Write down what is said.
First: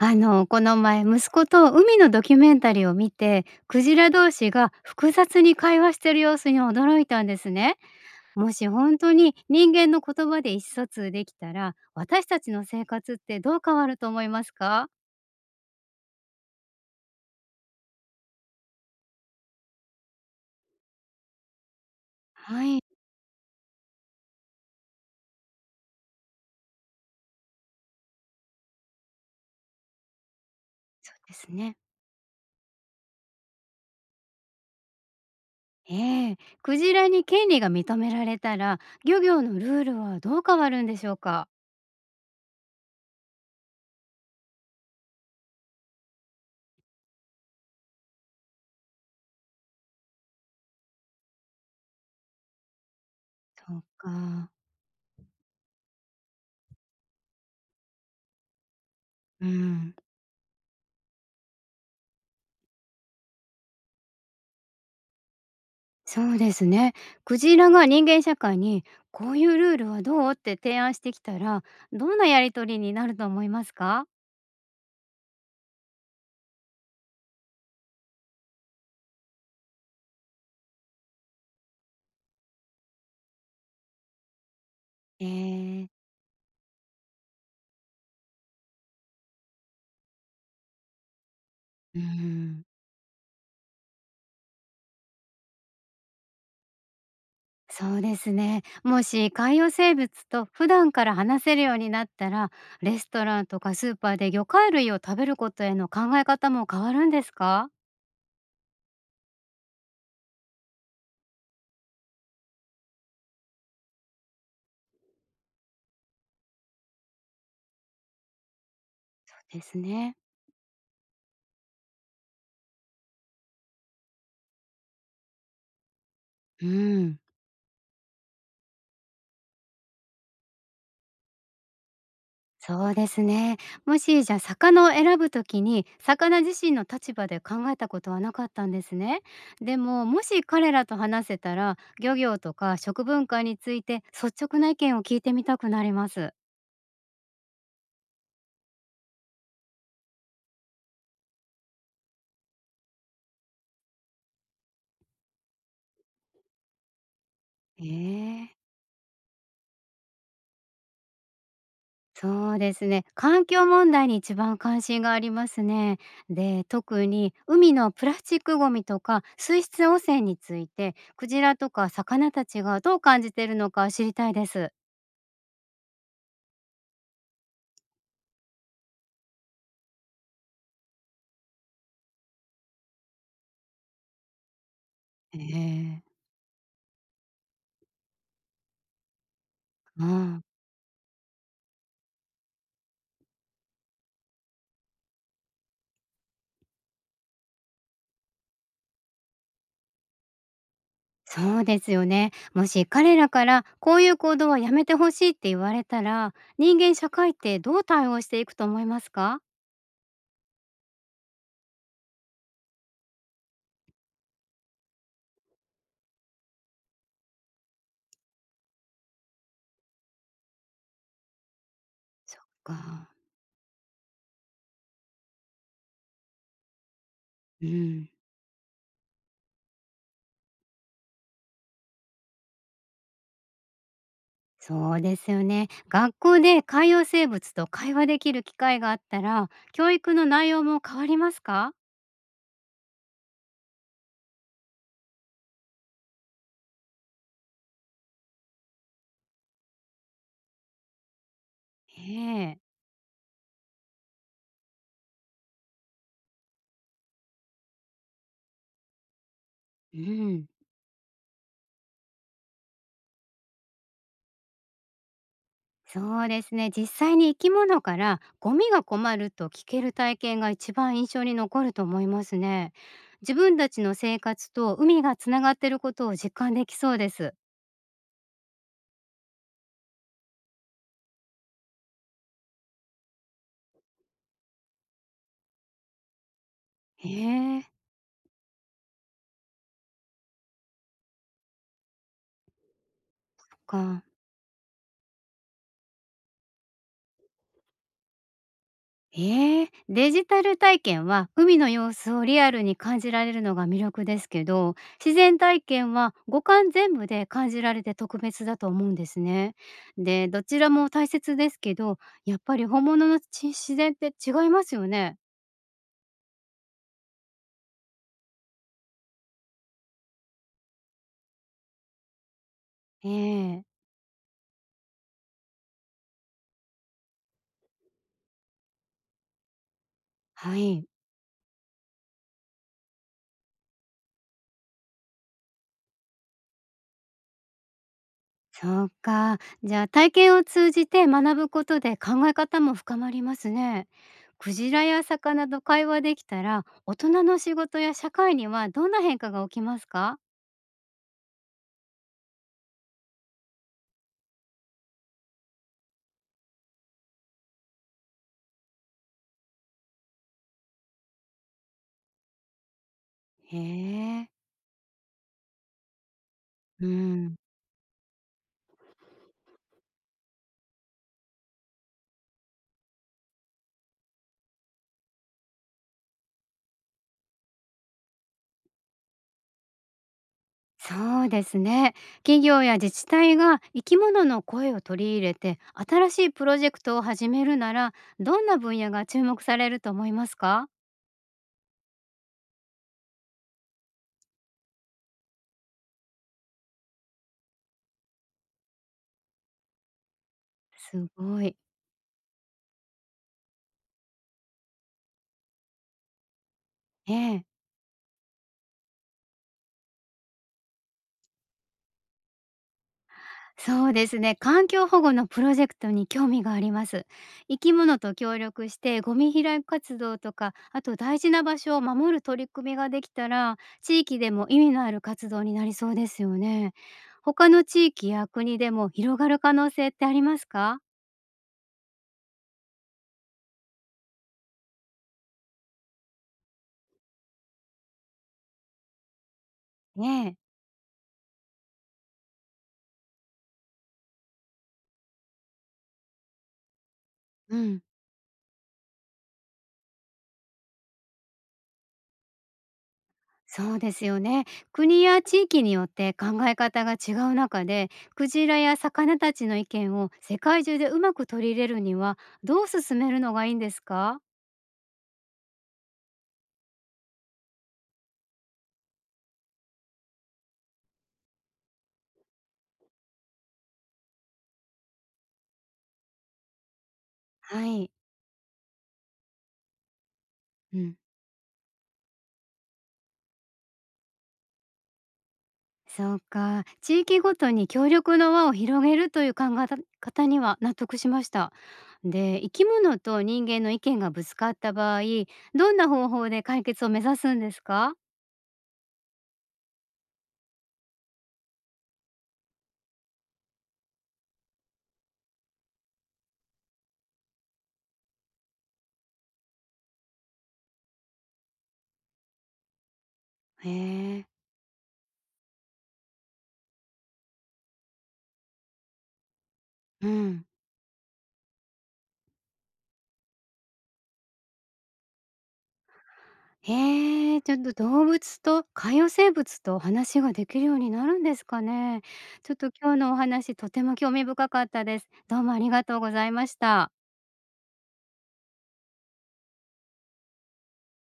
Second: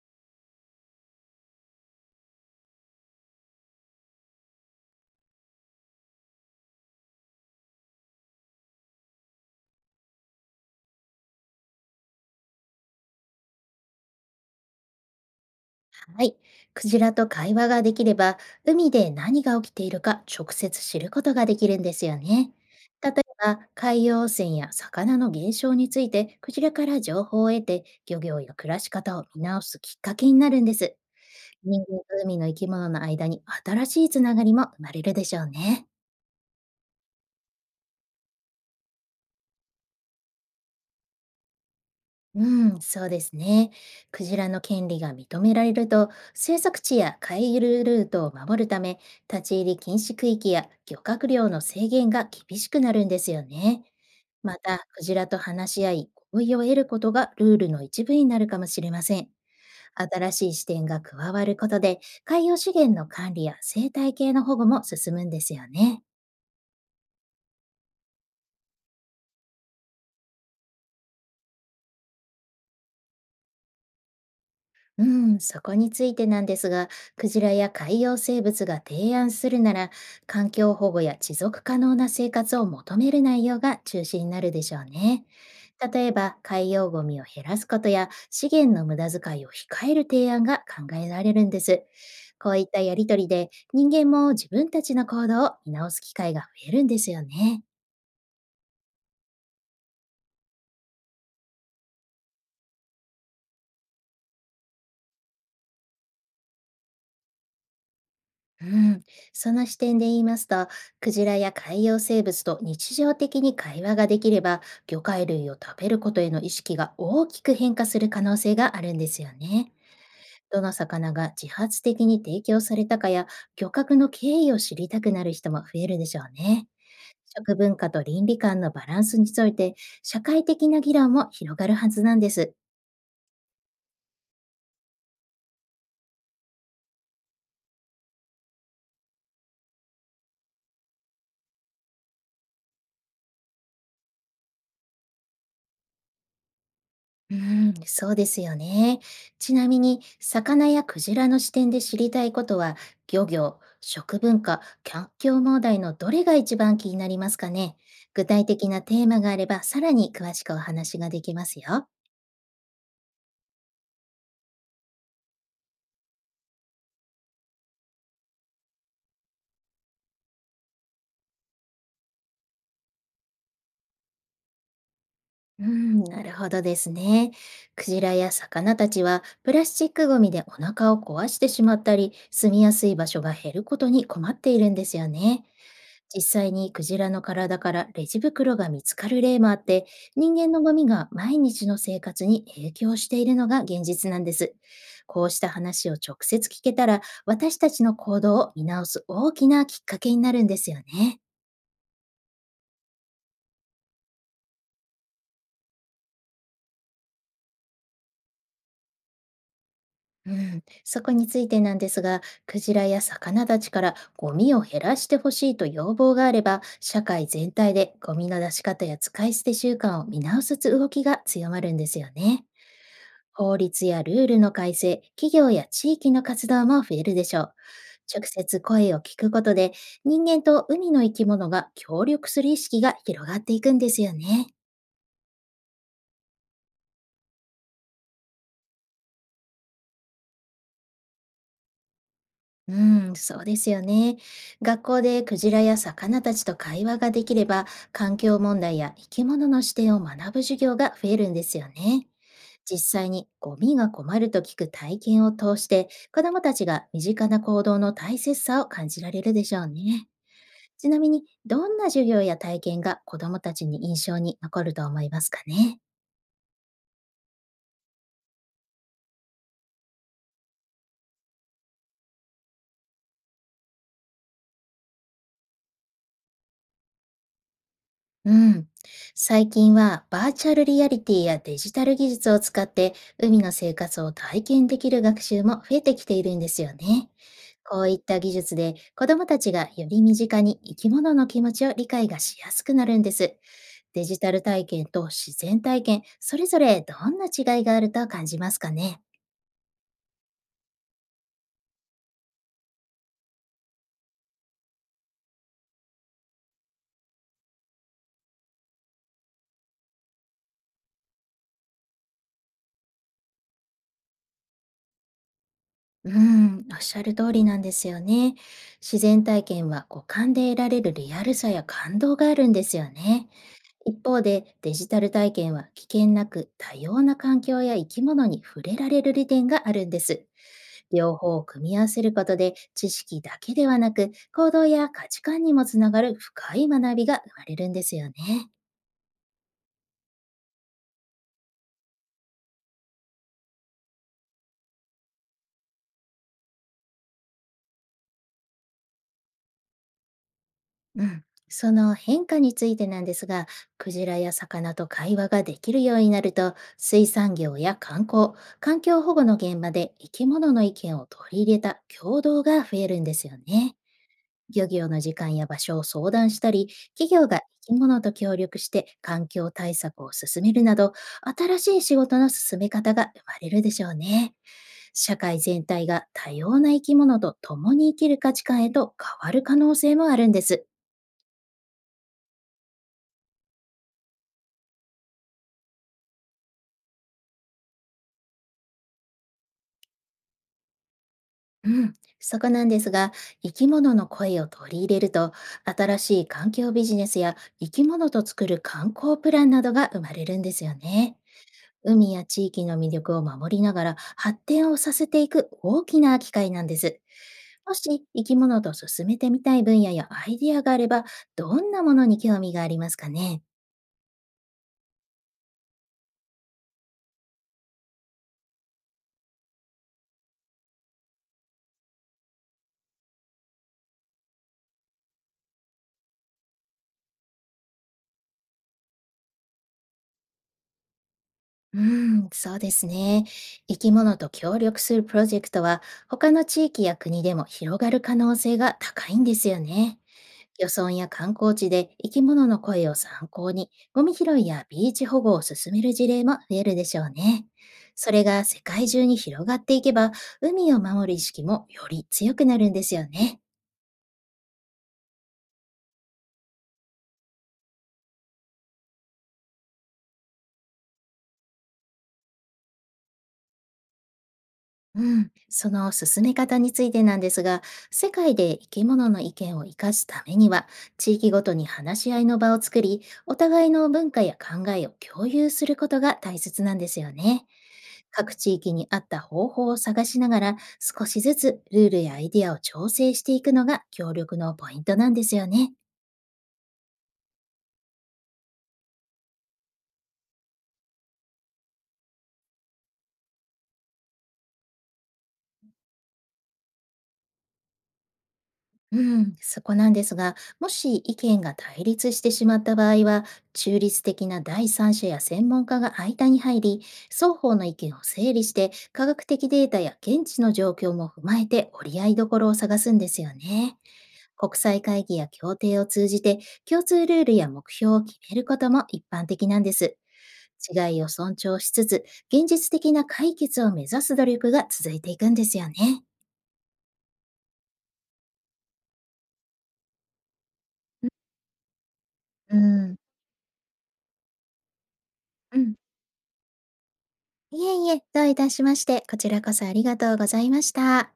この前、息子と海のドキュメンタリーを見て、クジラ同士が複雑に会話してる様子に驚いたんですね。もし本当に人間の言葉で意思疎通できたら、私たちの生活ってどう変わると思いますか？はい。クジラと会話ができれば、海で何が起きているか直接知ることができるんですよね。はい、例えば、海洋汚染や魚の減少について、クジラから情報を得て、漁業や暮らし方を見直すきっかけになるんです。そうですね。人間と海の生き物の間に新しいつながりも生まれるでしょうね。ええ。クジラに権利が認められたら、漁業のルールはどう変わるんでしょうか？うん、そうですね。クジラの権利が認められると、生息地や海遊ルートを守るため、立ち入り禁止区域や漁獲量の制限が厳しくなるんですよそね。うか。また、クジラと話し合い、合意を得ることがルールの一部になるかもしれません。うん。新しい視点が加わることで、海洋資源の管理や生態系の保護も進むんですよね。そうですね。クジラが人間社会にこういうルールはどうって提案してきたら、どんなやりとりになると思いますか？うん、そこについてなんですが、クジラや海洋生物が提案するなら、環境保護や持続可能な生活を求める内容が中心になるでしょうえね。ー、例えば、海洋ゴミを減らすことや資源の無駄遣いを控える提案が考えられるんです。うーこうん、いったやりとりで、人間も自分たちの行動を見直す機会が増えるんですよね。そうですね。もし海洋生物と普段から話せるようになったら、レストランとかスーパーで魚介類を食べることへの考え方も変わるんですか？うん、その視点で言いますと、クジラや海洋生物と日常的に会話ができれば、魚介類を食べることへの意識が大きく変化する可能性があるんですよそうでね。すね。どの魚が自発的に提供されたかや、漁獲の経緯を知りたくなる人も増えるでしょううね。ん。食文化と倫理観のバランスについて、社会的な議論も広がるはずなんです。そうですね。もしじゃあ魚を選ぶときに魚自身の立場で考えたことはなかったんですね。でももし彼らと話せたら漁業とか食文化について率直な意見を聞いてみたくなります。うん、そうですよね。ちなみに、魚やクジラの視点で知りたいことは、漁業、食文化、環境問題のどれが一番気になりますかね。え具体え、的なテーマがあれば、さらに詳しくお話ができますよ。そうですね。環境問題に一番関心がありますね。で特に海のプラスチックごみとか水質汚染についてクジラとか魚たちがどう感じているのか知りたいです。うん、なるほどですね。クジラや魚たちは、プラスチックごみでお腹を壊してしまったり、住みやすい場所が減ることに困っているんですよえね。え、実際にクジラの体からレジ袋が見つかる例もあって、う人ん、間のゴミが毎日の生活に影響しているのが現実なんです。こうした話を直接聞けたら、私たちの行動を見直す大きなきっかけになるんですよね。そうですよね。もし彼らからこういう行動はやめてほしいって言われたら、人間社会ってどう対応していくと思いますか？うん、そこについてなんですが、クジラや魚たちからゴミを減らしてほしいと要望があれば、社会全体でゴミの出し方や使い捨て習慣を見直す動きが強まるんですよそっね。か。法律やルールの改正、企業や地域の活動も増えるでしょう。うん、直接声を聞くことで、人間と海の生き物が協力する意識が広がっていくんですよね。そうですよね。学校で海洋生物と会話できる機会があったら、教育の内容も変わりますか？うん、そうですよね。学校でクジラや魚たちと会話ができれば、環境問題や生き物の視点を学ぶ授業が増えるんですよね。ええ、実際にゴミが困ると聞く体験を通して、子どもたちが身近な行動の大切さを感じられるでしょううね。ん。ちなみに、どんな授業や体験が子どもたちに印象に残ると思いますかね？そうですね。実際に生き物からゴミが困ると聞ける体験が一番印象に残ると思いますね。自分たちの生活と海がつながっていることを実感できそうです。うん。最近はバーチャルリアリティやデジタル技術を使って海の生活を体験できる学習も増えてきているんですよへね。え、そこういった技術で子どもたちがより身近に生き物の気持ちを理解がしやすくなるんです。っか。デジタル体験と自然体験、それぞれどんな違いがあると感じますかね？ええ、デジタル体験は海の様子をリアルに感じられるのが魅力ですけど、自然体験は五感全部で感じられて特別だと思うんですね。でどちらも大切ですけど、やっぱり本物の自然って違いますよね。うん、おっしゃる通りなんですよね。自然体験は五感で得られるリアルさや感動があるんですよえね。え、一方でデジタル体験は危険なく多様な環境や生き物に触れられる利点があるんです。はい、両方を組み合わせることで知識だけではなく行動や価値観にもつながる深い学びが生まれるんですよね。そうか。じゃあ体験を通じて学ぶことで考え方も深まりますね。クジラや魚と会話できたら、大人の仕事や社会にはどんな変化が起きますか？うん、その変化についてなんですが、クジラや魚と会話ができるようになると、水産業や観光、環境保護の現場で生き物の意見を取り入れた共同が増えるんですよへね。え、漁業の時間や場所を相談したり、う企業ん、が生き物と協力して環境対策を進めるなど、新しい仕事の進め方が生まれるでしょうね。社会全体が多様な生き物と共に生きる価値観へと変わる可能性もあるんです。そうですね。企業や自治体が生き物の声を取り入れて新しいプロジェクトを始めるなら、どんな分野が注目されると思いますか？うん、そこなんですが、生き物の声を取り入れると、新しい環境ビジネスや生き物と作る観光プランなどが生まれるんですよすね。ごい。海や地域の魅力を守りながら発展をさせていく大きな機会なんです。ええ。もし生き物と進めてみたい分野やアイディアがあれば、どんなものに興味がありますかね？そうですね。環境保護のプロジェクトに興味があります。生き物と協力してゴミ拾い活動とか、あと大事な場所を守る取り組みができたら、地域でも意味のある活動になりそうですよね。他の地域や国でも広がる可能性ってありますか？うん、そうですね。生き物と協力するプロジェクトは、他の地域や国でも広がる可能性が高いんですよね。ねえ。漁村や観光地で生き物の声を参考に、ゴミ拾いやビーチ保護を進める事例も増えるでしょうね。うん。それが世界中に広がっていけば、海を守る意識もより強くなるんですよね。そうですよね。国や地域によって考え方が違う中で、クジラや魚たちの意見を世界中でうまく取り入れるには、どう進めるのがいいんですか？うん、その進め方についてなんですが、世界で生き物の意見を生かすためには、地域ごとに話し合いの場を作り、お互いの文化や考えを共有することが大切なんですよね。はい。各地域に合った方法を探しながら、うん。少しずつルールやアイディアを調整していくのが協力のポイントなんですよね。そうか。地域ごとに協力の輪を広げるという考え方には納得しました。で、生き物と人間の意見がぶつかった場合、どんな方法で解決を目指すんですか？うん、そこなんですが、もし意見が対立してしまった場合は、中立的な第三者や専門家が間に入り、双方の意見を整理して、科学的データや現地の状況も踏まえて折り合いどころを探すんですよね。へえ。国際会議や協定を通じて、共通ルールや目標を決めることも一般的なんです。うん。違いを尊重しつつ、現実的な解決を目指す努力が続いていくんですよね。へえ、ちょっと動物と海洋生物と話ができるようになるんですかね。ちょっうと今ん。日のお話とても興味深かったです。どうもあうりん。がとうございました。いえいえ、どういたしまして、こちらこそありがとうございました。